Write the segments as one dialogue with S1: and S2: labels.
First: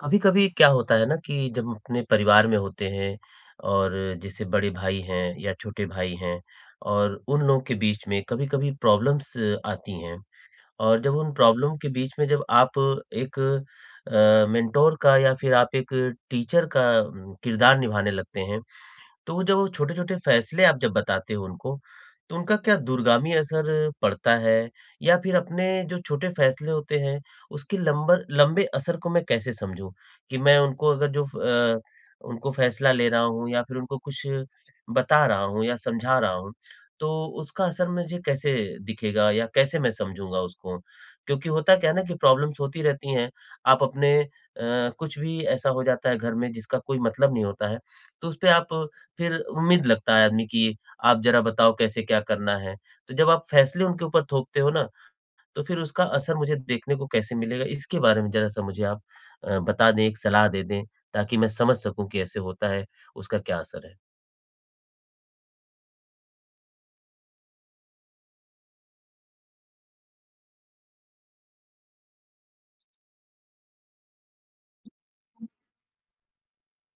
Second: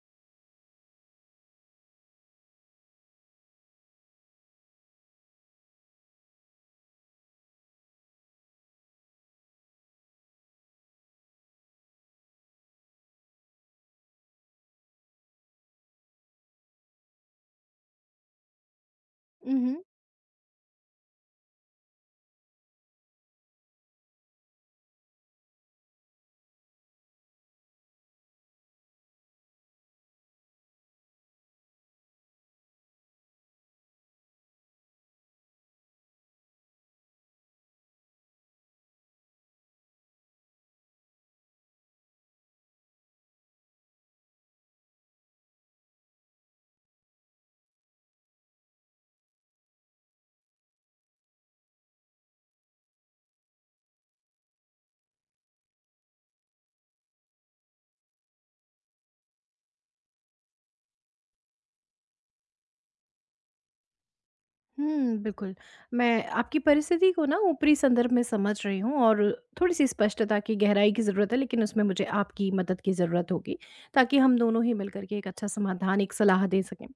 S1: कभी कभी क्या होता है ना कि जब हम अपने परिवार में होते हैं और जैसे बड़े भाई हैं या छोटे भाई हैं, और उन लोगों के बीच में कभी कभी प्रॉब्लम्स आती हैं। और जब उन प्रॉब्लम के बीच में जब आप एक मेंटोर का या फिर आप एक टीचर का किरदार निभाने लगते हैं, तो वो जो
S2: उहुँ,
S1: छोटे-छोटे फ़ैसले आप जब बताते हो उनको, तो उनका क्या दूरगामी असर पड़ता है? या फिर अपने जो छोटे फ़ैसले होते हैं, उसके लंबर लंबे असर को मैं कैसे समझूँ? कि मैं उनको अगर जो उनको फ़ैसला ले रहा हूँ या फिर उनको कुछ बता रहा हूँ या समझा रहा हूँ, तो उसका असर मुझे कैसे दिखेगा या कैसे मैं समझूँगा उसको? क्योंकि होता क्या है ना कि प्रॉब्लम्स होती रहती हैं, आप अपने कुछ भी ऐसा हो जाता है घर में जिसका कोई मतलब नहीं होता है, तो उसपे आप फिर उम्मीद लगता है आदमी कि आप ज़रा बताओ कैसे क्या करना है? तो जब आप फैसले उनके ऊपर थोपते हो ना, तो फिर उसका असर मुझे देखने को कैसे मिलेगा, इसके बारे में ज़रा-सा मुझे आप बता दें, एक सलाह दे दें, ताकि मैं समझ सकूँ कि ऐसे होता है, उसका क्या असर है।
S2: हुँ, बिल्कुल। मैं आपकी परिस्थिति को ना ऊपरी संदर्भ में समझ रही हूँ और थोड़ी-सी स्पष्टता की गहराई की ज़रूरत है, लेकिन उसमें मुझे आपकी मदद की ज़रूरत होगी, ताकि हम दोनों ही मिलकर के एक अच्छा समाधान, एक सलाह दे सकें।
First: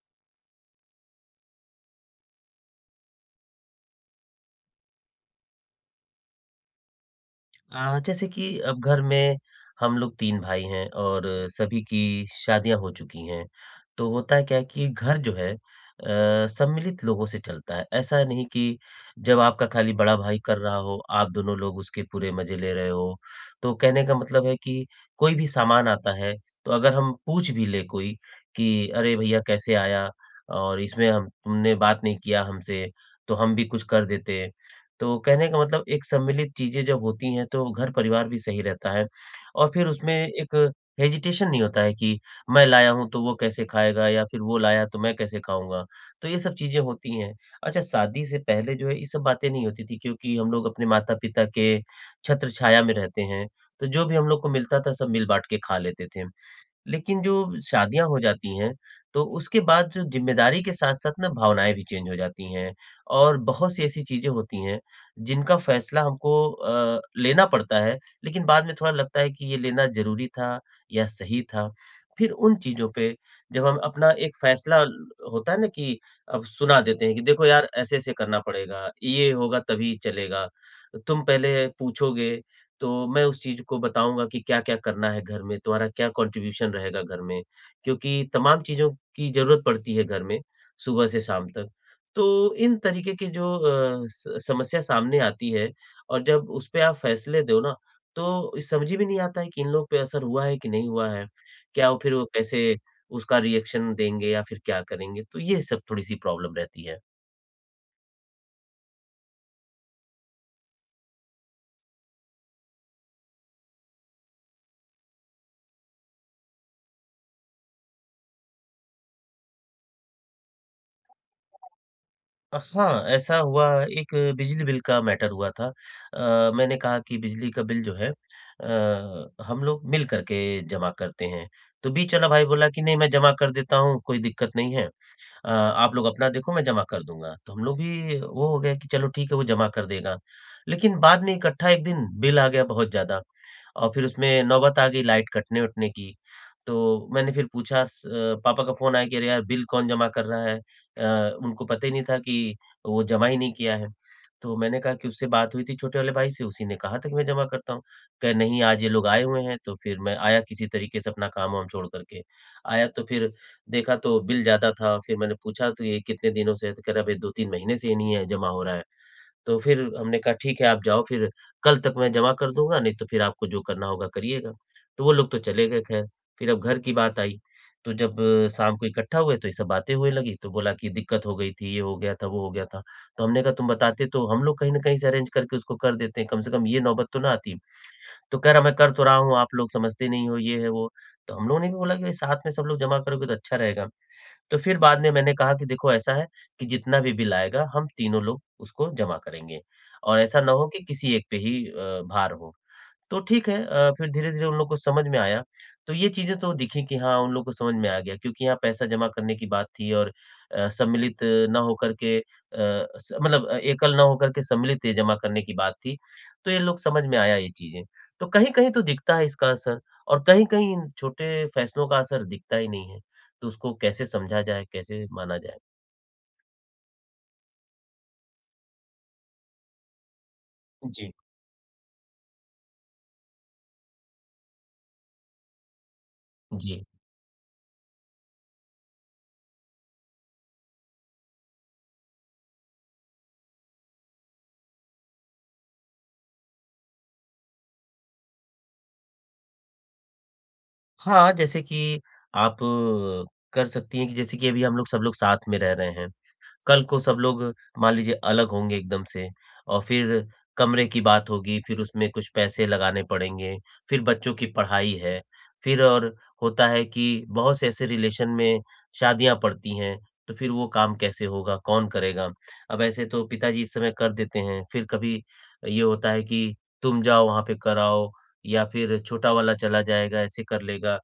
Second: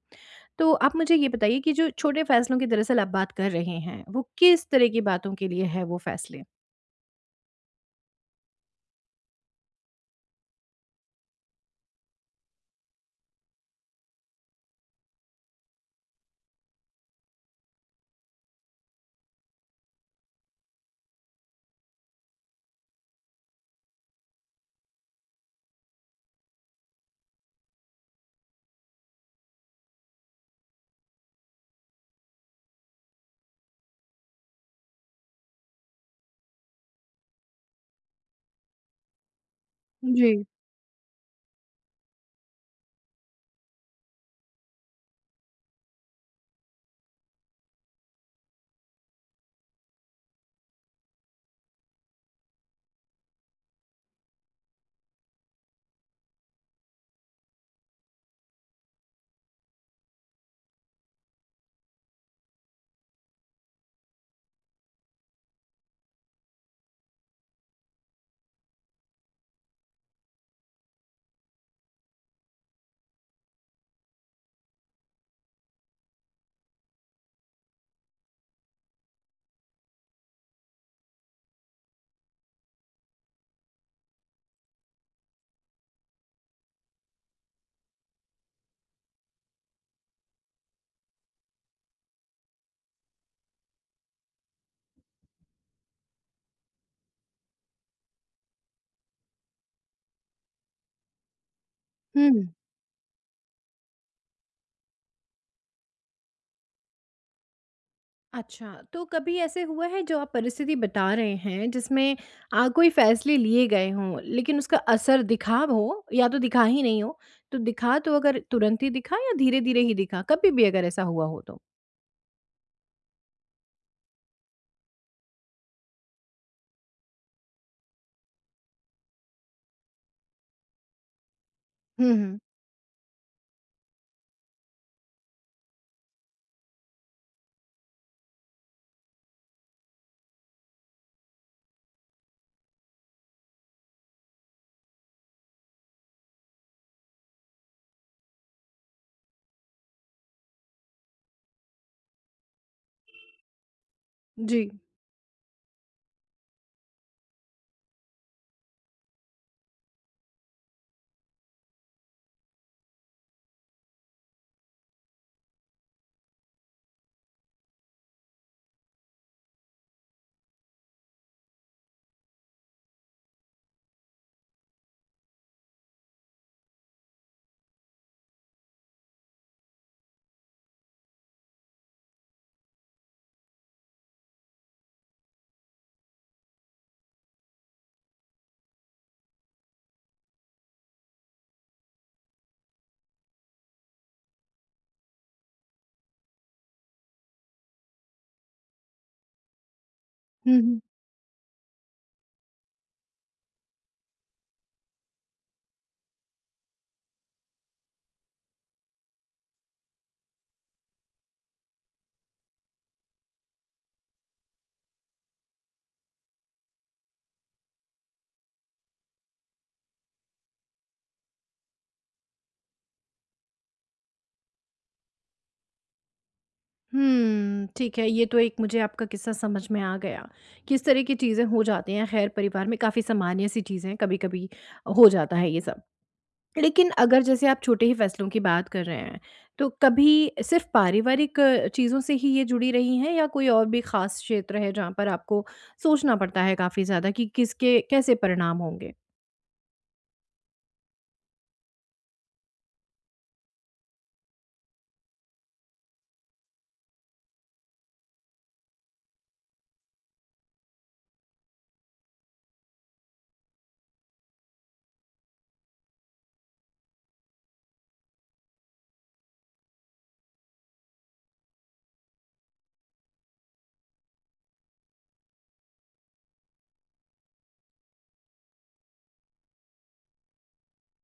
S2: तो आप मुझे ये बताइए कि जो छोटे फ़ैसलों की दरअसल आप बात कर रहे हैं, वो किस तरह की बातों के लिए है वो फ़ैसले?
S1: जैसे कि अब घर में हम लोग 3 भाई हैं और सभी की शादियाँ हो चुकी हैं। तो होता है क्या है कि घर जो है सम्मिलित लोगों से चलता है। ऐसा नहीं कि जब आपका खाली बड़ा भाई कर रहा हो, आप दोनों लोग उसके पूरे मज़े ले रहे हो। तो कहने का मतलब है कि कोई भी सामान आता है, तो अगर हम पूछ भी ले कोई कि अरे भैया कैसे आया? और इसमें हम तुमने बात नहीं किया हमसे, तो हम भी कुछ कर देते। तो कहने का मतलब एक सम्मिलित चीज़ें जब होती हैं तो घर-परिवार भी सही रहता है और फिर उसमें
S2: जी।
S1: एक हेजिटेशन नहीं होता है कि मैं लाया हूँ तो वो कैसे खाएगा या फिर वो लाया तो मैं कैसे खाऊँगा? तो ये सब चीज़ें होती हैं। अच्छा शादी से पहले जो है ये सब बातें नहीं होती थी, क्योंकि हम लोग अपने माता-पिता के छत्र-छाया में रहते हैं, तो जो भी हम लोग को मिलता था सब मिल बाँट के खा लेते थे। लेकिन जो शादियाँ हो जाती हैं, तो उसके बाद जो ज़िम्मेदारी के साथ-साथ ना भावनाएँ भी चेंज हो जाती हैं और बहुत सी ऐसी चीज़ें होती हैं, जिनका फ़ैसला हमको लेना पड़ता है, लेकिन बाद में थोड़ा लगता है कि ये लेना ज़रूरी था या सही था। फिर उन चीज़ों पे जब हम अपना एक फ़ैसला होता है ना कि अब सुना देते हैं कि देखो यार, ऐसे-ऐसे करना पड़ेगा, ये होगा तभी चलेगा। तुम पहले पूछोगे तो मैं उस चीज़ को बताऊँगा कि क्या-क्या करना है घर में, तुम्हारा क्या कॉन्ट्रिब्यूशन रहेगा घर में, क्योंकि तमाम चीज़ों की ज़रूरत पड़ती है घर में, सुबह से शाम तक। तो इन तरीके की जो अ, स समस्या सामने आती है और जब उस पे आप फैसले दो ना, तो समझ ही में नहीं आता है कि इन लोग पे असर हुआ है कि नहीं हुआ है? क्या वो फिर वो
S2: हुँ।
S1: कैसे उसका रिएक्शन देंगे या फिर क्या करेंगे? तो ये सब थोड़ी-सी प्रॉब्लम रहती है।
S2: अच्छा, तो कभी ऐसे हुआ है जो आप परिस्थिति बता रहे हैं जिसमें कोई फ़ैसले लिए गए हों लेकिन उसका असर दिखा हो या तो दिखा ही नहीं हो? तो दिखा तो अगर तुरंत ही दिखा या धीरे-धीरे ही दिखा? कभी भी अगर ऐसा हुआ हो तो?
S1: हाँ, ऐसा हुआ एक बिजली बिल का मैटर हुआ था। मैंने कहा कि बिजली का बिल जो है हम लोग मिल कर के जमा करते हैं। तो
S2: हुँ,
S1: बीच वाला
S2: हुँ।
S1: भाई बोला कि नहीं मैं जमा कर देता हूँ, कोई दिक्कत नहीं है। आप लोग अपना देखो मैं जमा कर दूँगा। तो हम लोग भी वो हो गया कि चलो ठीक है वो जमा कर देगा। लेकिन बाद में इकट्ठा एक दिन बिल आ गया बहुत ज़्यादा और फिर उसमें नौबत आ गई लाइट कटने-वटने की। तो मैंने फिर पूछा पापा का फ़ोन आया कि अरे यार बिल कौन जमा कर रहा है? उनको पता ही नहीं था कि वो जमा ही नहीं किया है। तो
S2: जी।
S1: मैंने कहा कि उससे बात हुई थी छोटे वाले भाई से, उसी ने कहा था कि मैं जमा करता हूँ। कहे नहीं आज ये लोग आए हुए हैं, तो फिर मैं आया किसी तरीके से अपना काम-वाम छोड़ कर के। आया तो फिर देखा तो बिल ज़्यादा था, फिर मैंने पूछा तो ये कितने दिनों से है? तो कह रहा है भई 2-3 महीने से ये नहीं है जमा हो रहा है। तो फिर हमने कहा ठीक है आप जाओ, फिर कल तक मैं जमा कर दूँगा, नहीं तो फिर आपको जो करना होगा करिएगा। तो वो लोग तो चले गए ख़ैर, फिर अब घर की बात आई। तो जब शाम को इकट्ठा हुए तो ये सब बातें होने लगी, तो बोला कि दिक्कत हो गई थी, ये हो गया था, वो हो गया था। तो हमने कहा तुम बताते तो हम लोग कहीं न कहीं से अरेंज करके उसको कर देते हैं, कम से कम ये नौबत तो ना आती। तो कह रहा मैं कर तो रहा हूँ, आप लोग समझते नहीं हो, ये है वो। तो हम लोगों ने भी बोला कि भाई साथ में सब लोग जमा करोगे तो अच्छा रहेगा। तो फिर बाद में मैंने कहा कि देखो ऐसा है कि जितना भी बिल आएगा हम तीनों लोग उसको जमा करेंगे और ऐसा ना
S2: हुँ,
S1: हो
S2: हुँ।
S1: कि किसी एक पे ही भार हो। तो ठीक है, फिर धीरे-धीरे उन लोग को समझ में आया। तो ये चीज़ें तो दिखी कि हाँ, उन लोग को समझ में आ गया, क्योंकि यहाँ पैसा जमा करने की बात थी और सम्मिलित ना होकर के, अ, स मतलब एकल ना होकर के सम्मिलित ये जमा करने की बात थी। तो ये लोग समझ में आया ये चीज़ें। तो कहीं-कहीं तो दिखता है इसका असर और कहीं-कहीं इन छोटे फैसलों का असर दिखता ही नहीं है। तो उसको कैसे समझा जाए, कैसे माना जाए?
S2: हुँ, ठीक है, ये तो एक मुझे आपका किस्सा समझ में आ गया। किस तरह
S1: जी,
S2: की चीज़ें हो जाती हैं, खैर परिवार में काफ़ी सामान्य सी चीज़ें हैं, कभी-कभी हो जाता है ये सब।
S1: जी।
S2: लेकिन अगर जैसे आप छोटे ही फैसलों की बात कर रहे हैं, तो कभी सिर्फ़ पारिवारिक चीज़ों से ही ये जुड़ी रही हैं या कोई और भी ख़ास क्षेत्र है जहाँ पर आपको सोचना पड़ता है काफ़ी ज़्यादा कि किसके कैसे परिणाम होंगे?
S1: हाँ, जैसे कि आप कर सकती हैं कि जैसे कि अभी हम लोग सब लोग साथ में रह रहे हैं। कल को सब लोग मान लीजिए अलग होंगे एकदम से और फिर कमरे की बात होगी, फिर उसमें कुछ पैसे लगाने पड़ेंगे, फिर बच्चों की पढ़ाई है, फिर और होता है कि बहुत से ऐसे रिलेशन में शादियाँ पड़ती हैं, तो फिर वो काम कैसे होगा, कौन करेगा? अब ऐसे तो पिताजी इस समय कर देते हैं, फिर कभी ये होता है कि तुम जाओ वहाँ पे कराओ या फिर छोटा वाला चला जाएगा, ऐसे कर लेगा।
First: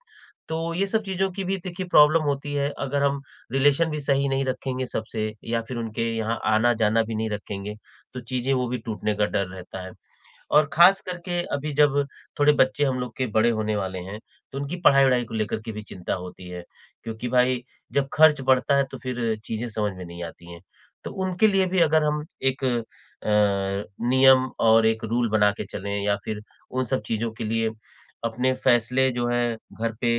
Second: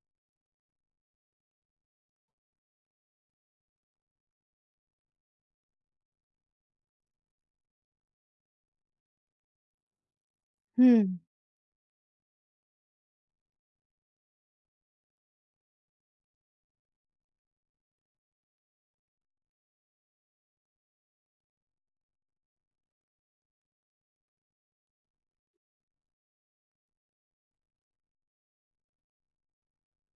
S1: तो ये सब चीज़ों की भी देखिए प्रॉब्लम होती है, अगर हम रिलेशन भी सही नहीं रखेंगे सबसे या फिर उनके यहाँ आना-जाना भी नहीं रखेंगे, तो चीज़ें वो भी टूटने का डर रहता है। और खास
S2: हुँ,
S1: करके अभी जब थोड़े बच्चे हम लोग के बड़े होने वाले हैं, तो उनकी पढ़ाई-वढ़ाई को लेकर के भी चिंता होती है, क्योंकि भाई जब खर्च बढ़ता है तो फिर चीज़ें समझ में नहीं आती हैं। तो उनके लिए भी अगर हम एक नियम और एक रूल बना के चलें या फिर उन सब चीज़ों के लिए अपने फैसले जो है घर पे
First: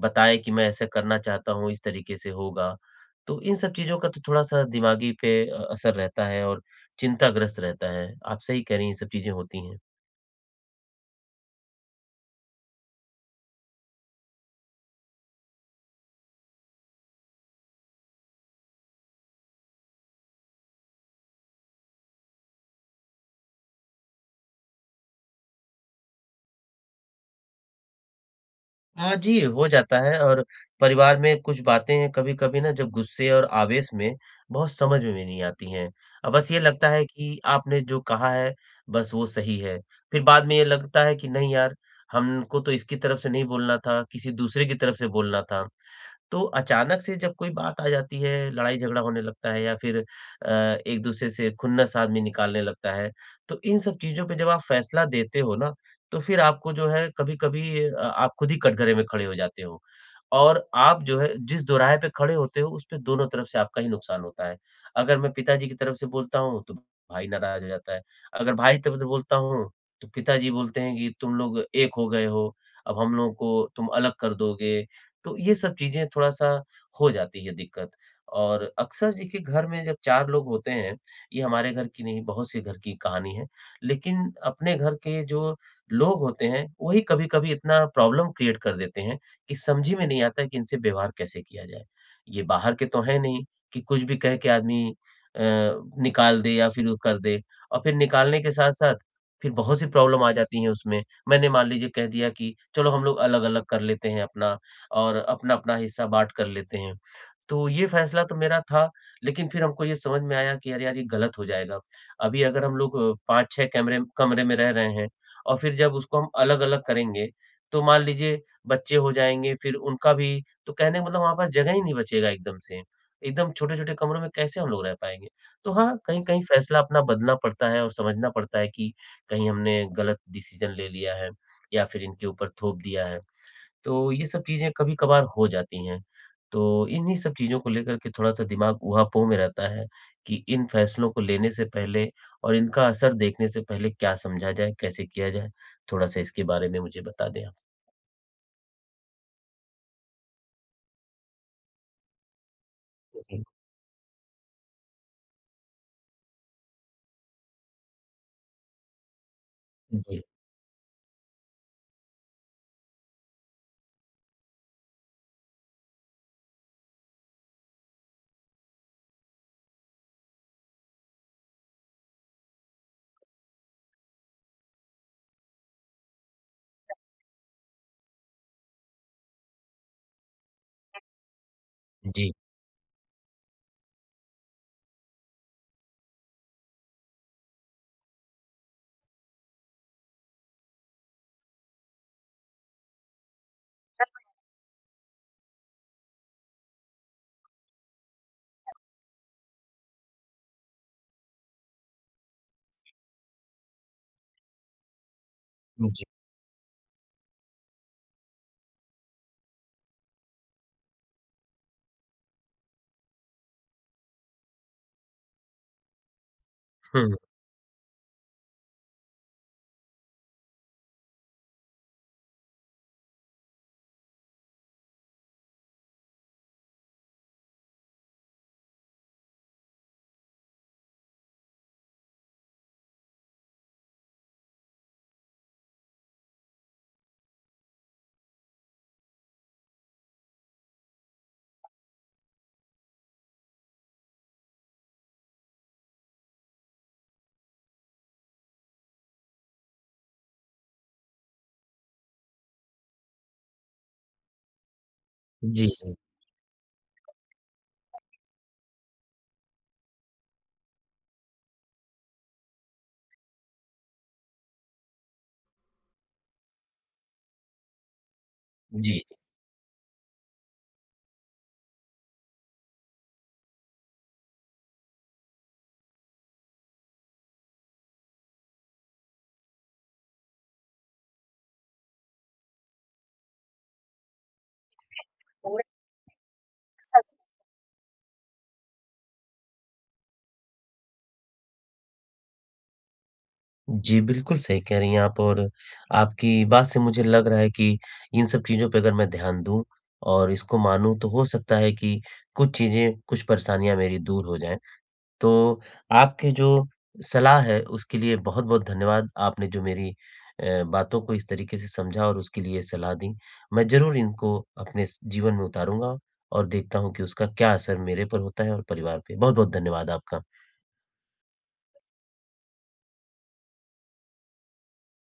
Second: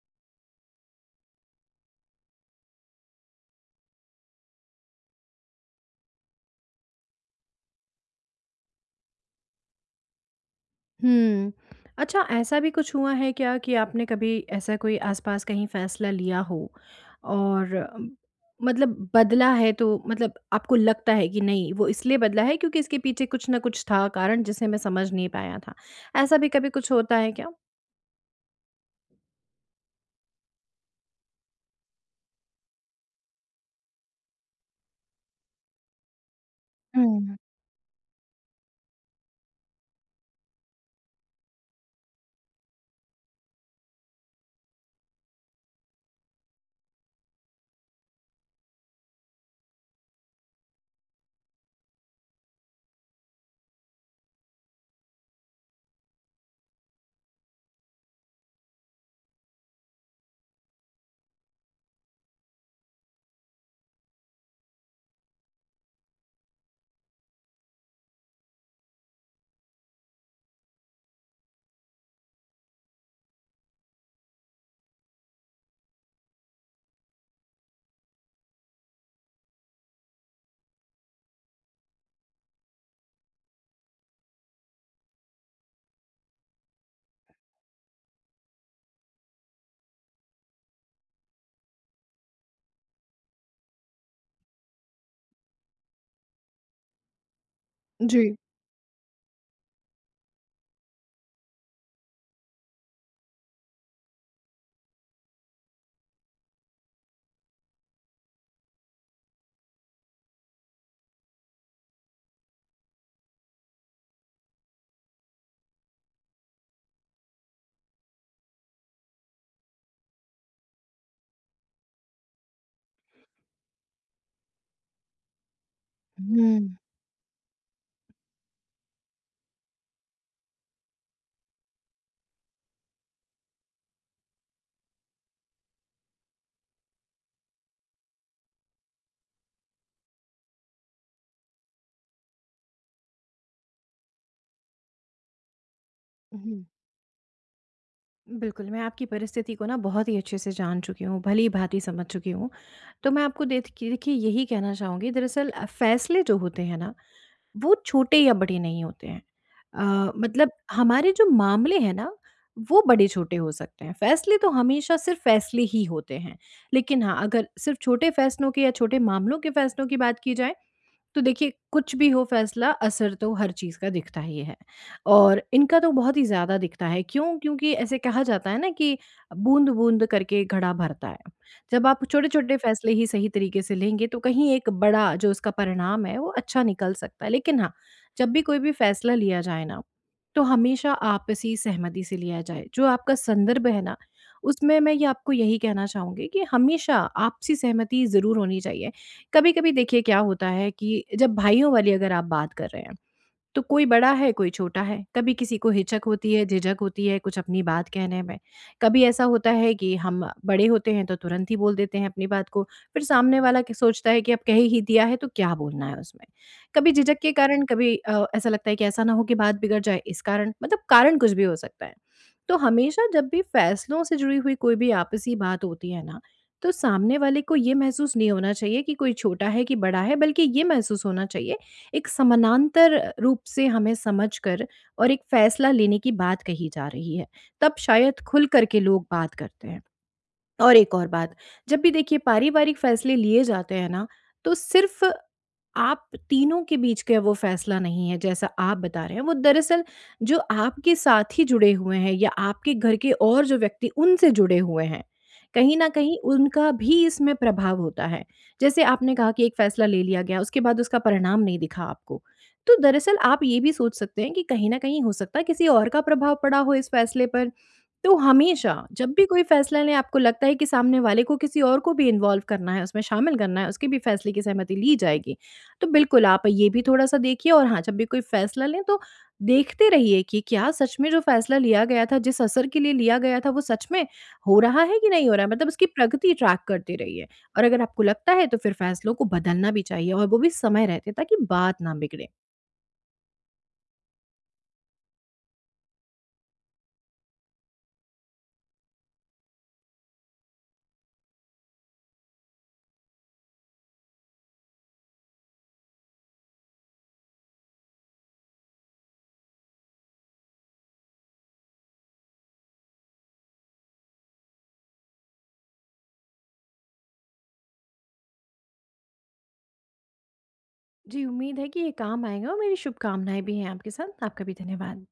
S1: बताएँ कि मैं ऐसा करना चाहता हूँ, इस तरीके से होगा। तो इन सब चीज़ों का तो थोड़ा-सा दिमागी पे असर रहता है और चिंताग्रस्त रहता है। आप सही कह रही हैं, ये सब चीज़ें होती हैं।
S2: हुँ। अच्छा ऐसा भी कुछ हुआ है क्या कि आपने कभी ऐसा कोई आस-पास कहीं फ़ैसला लिया हो और मतलब बदला है तो मतलब आपको लगता है कि नहीं वो इसलिए बदला है क्योंकि इसके पीछे कुछ न कुछ था कारण जिसे मैं समझ नहीं पाया था। ऐसा भी कभी कुछ होता है क्या?
S1: हाँ जी, हो जाता है और परिवार में कुछ बातें कभी-कभी ना जब गुस्से और आवेश में बहुत समझ में भी नहीं आती हैं। बस ये लगता है
S2: हुँ।
S1: कि आपने जो कहा है बस वो सही है। फिर बाद में ये लगता है कि नहीं यार, हमको तो इसकी तरफ से नहीं बोलना था, किसी दूसरे की तरफ से बोलना था। तो अचानक से जब कोई बात आ जाती है, लड़ाई झगड़ा होने लगता है या फिर एक-दूसरे से खुन्नस आदमी निकालने लगता है, तो इन सब चीज़ों पे जब आप फैसला देते हो ना, तो फिर आपको जो है कभी-कभी आप खुद ही कटघरे में खड़े हो जाते हो। और आप जो है जिस दोराहे पे खड़े होते हो, उसपे दोनों तरफ से आपका ही नुकसान होता है। अगर मैं पिताजी की तरफ से बोलता हूँ, तो भाई नाराज़ हो जाता है। अगर भाई की तरफ से बोलता हूँ, तो पिताजी बोलते हैं कि तुम लोग एक हो गए हो, अब हम लोगों को तुम अलग कर दोगे। तो ये सब चीज़ें थोड़ा-सा हो जाती है दिक्कत, और अक्सर देखिए घर में जब 4 लोग होते हैं, ये हमारे घर की नहीं बहुत से घर की कहानी है, लेकिन अपने घर के जो लोग होते हैं, वही कभी-कभी इतना प्रॉब्लम क्रिएट कर देते हैं कि समझ ही में नहीं आता है कि इनसे व्यवहार कैसे किया जाए। ये बाहर के तो हैं नहीं कि कुछ भी कह के आदमी अ, निकाल दे या फिर वो कर दे, और फिर
S2: जी।
S1: निकालने के साथ-साथ फिर बहुत सी प्रॉब्लम आ जाती है उसमें। मैंने मान लीजिए कह दिया कि चलो हम लोग अलग-अलग कर लेते हैं अपना और अपना-अपना हिस्सा बाँट कर लेते हैं। तो ये फ़ैसला तो मेरा था, लेकिन फिर हमको ये समझ में आया कि अरे यार, ये गलत हो जाएगा। अभी अगर हम लोग 5-6 कैमरे कमरे कमरे में रह रहे हैं और फिर जब उसको हम अलग-अलग करेंगे, तो मान लीजिए बच्चे हो जाएँगे, फिर उनका भी तो कहने का मतलब हमारे पास जगह ही नहीं बचेगा एकदम से। एकदम छोटे-छोटे कमरों में कैसे हम लोग रह पाएँगे? तो हाँ, कहीं-कहीं
S2: हुँ,
S1: फ़ैसला अपना बदलना पड़ता है और समझना पड़ता है कि कहीं हमने गलत डिसीज़न ले लिया है या फिर इनके ऊपर थोप दिया है। तो ये सब चीज़ें कभी-कभार हो जाती हैं। तो इन्हीं सब चीज़ों को लेकर के थोड़ा-सा दिमाग ऊहा-पोह में रहता है कि इन फैसलों को लेने से पहले और इनका असर देखने से पहले क्या समझा जाए, कैसे किया जाए? थोड़ा-सा इसके
S2: हुँ।
S1: बारे में मुझे बता दें आप।
S2: बिल्कुल, मैं आपकी परिस्थिति को ना बहुत ही अच्छे से जान चुकी हूँ, भली-भाँति समझ चुकी हूँ। तो मैं
S1: जी,
S2: आपको देख के देखिए यही कहना चाहूँगी दरअसल फैसले जो होते हैं ना, वो छोटे या बड़े नहीं होते हैं।
S1: जी,
S2: मतलब हमारे जो मामले हैं ना, वो बड़े-छोटे हो सकते हैं। फैसले तो हमेशा सिर्फ़ फैसले ही होते हैं। लेकिन हाँ, अगर सिर्फ़ छोटे फैसलों के या छोटे मामलों के फैसलों की बात की जाए तो देखिए, कुछ भी हो फैसला असर तो हर चीज़ का दिखता ही है और इनका तो बहुत ही ज़्यादा दिखता है। क्यों? क्योंकि ऐसे कहा जाता है ना कि बूँद-बूँद करके घड़ा भरता है। जब आप
S1: जी,
S2: छोटे-छोटे फैसले ही सही तरीके से लेंगे तो कहीं एक बड़ा जो उसका परिणाम है वो अच्छा निकल सकता है। लेकिन हाँ, जब भी कोई भी फैसला लिया जाए ना, तो हमेशा आपसी सहमति से लिया जाए। जो आपका संदर्भ है ना, उसमें मैं ये आपको यही कहना चाहूँगी कि हमेशा आपसी सहमति ज़रूर होनी चाहिए। कभी-कभी देखिए क्या होता है कि जब भाइयों वाली अगर आप बात कर रहे हैं तो कोई बड़ा है, कोई छोटा है। कभी किसी को हिचक
S1: जी।
S2: होती है, झिझक होती है कुछ अपनी बात कहने में। कभी ऐसा होता है कि हम बड़े होते हैं तो तुरंत ही बोल देते हैं अपनी बात को, फिर सामने वाला क सोचता है कि अब कह ही दिया है तो क्या बोलना है उसमें। कभी
S1: हुँ,
S2: झिझक के कारण, कभी ऐसा लगता है कि ऐसा ना हो कि बात बिगड़ जाए इस कारण, मतलब कारण कुछ भी हो सकता है। तो हमेशा जब भी फैसलों से जुड़ी हुई कोई भी आपसी बात होती है ना, तो सामने वाले को ये महसूस नहीं होना चाहिए कि कोई छोटा है कि बड़ा है, बल्कि ये महसूस होना चाहिए एक समानांतर रूप से हमें समझकर और एक फैसला लेने की बात कही जा रही है, तब शायद खुल कर के लोग बात करते हैं। और एक और बात, जब भी देखिए पारिवारिक फ़ैसले लिए जाते हैं ना, तो सिर्फ़ आप तीनों के बीच का वो फ़ैसला नहीं है जैसा आप बता रहे हैं, वो दरअसल जो आपके साथ ही जुड़े हुए हैं या आपके घर के और जो व्यक्ति उनसे जुड़े हुए हैं,
S1: जी,
S2: कहीं न
S1: जी,
S2: कहीं उनका भी इसमें प्रभाव होता है। जैसे आपने कहा कि एक फ़ैसला ले लिया गया, उसके बाद उसका परिणाम नहीं दिखा आपको। तो दरअसल आप ये भी सोच सकते हैं कि कहीं न कहीं हो सकता है किसी और का प्रभाव पड़ा हो इस फ़ैसले पर। तो हमेशा
S1: जी,
S2: जब भी कोई फैसला लें आपको लगता है कि सामने वाले को किसी और को भी इन्वॉल्व करना है, उसमें शामिल करना है, उसके भी फैसले की सहमति ली जाएगी। तो बिल्कुल आप ये भी थोड़ा-सा देखिए और हाँ, जब भी कोई फैसला लें तो देखते रहिए कि क्या सच में जो फैसला लिया गया था, जिस असर के लिए लिया गया था वो सच में हो रहा है कि नहीं हो रहा है? मतलब उसकी प्रगति ट्रैक करते रहिए और अगर आपको लगता है तो फिर फैसलों को बदलना भी चाहिए और वो भी समय रहते ताकि बात ना बिगड़े।
S1: जी, बिल्कुल सही कह रही हैं आप और आपकी बात से मुझे लग रहा है कि इन सब चीज़ों पे अगर मैं ध्यान दूँ और इसको मानूँ तो हो सकता है कि कुछ चीज़ें, कुछ परेशानियाँ मेरी दूर हो जाएँ। तो आपके जो सलाह है उसके लिए बहुत-बहुत धन्यवाद। आपने जो मेरी बातों को इस तरीके से समझा और उसके लिए सलाह दी। मैं ज़रूर इनको अपने स जीवन में उतारूँगा और देखता हूँ कि उसका क्या असर मेरे पर होता है और परिवार पे। बहुत-बहुत धन्यवाद आपका।
S2: जी, उम्मीद है कि ये काम आएगा और मेरी शुभकामनाएँ भी हैं आपके साथ। आपका भी धन्यवाद।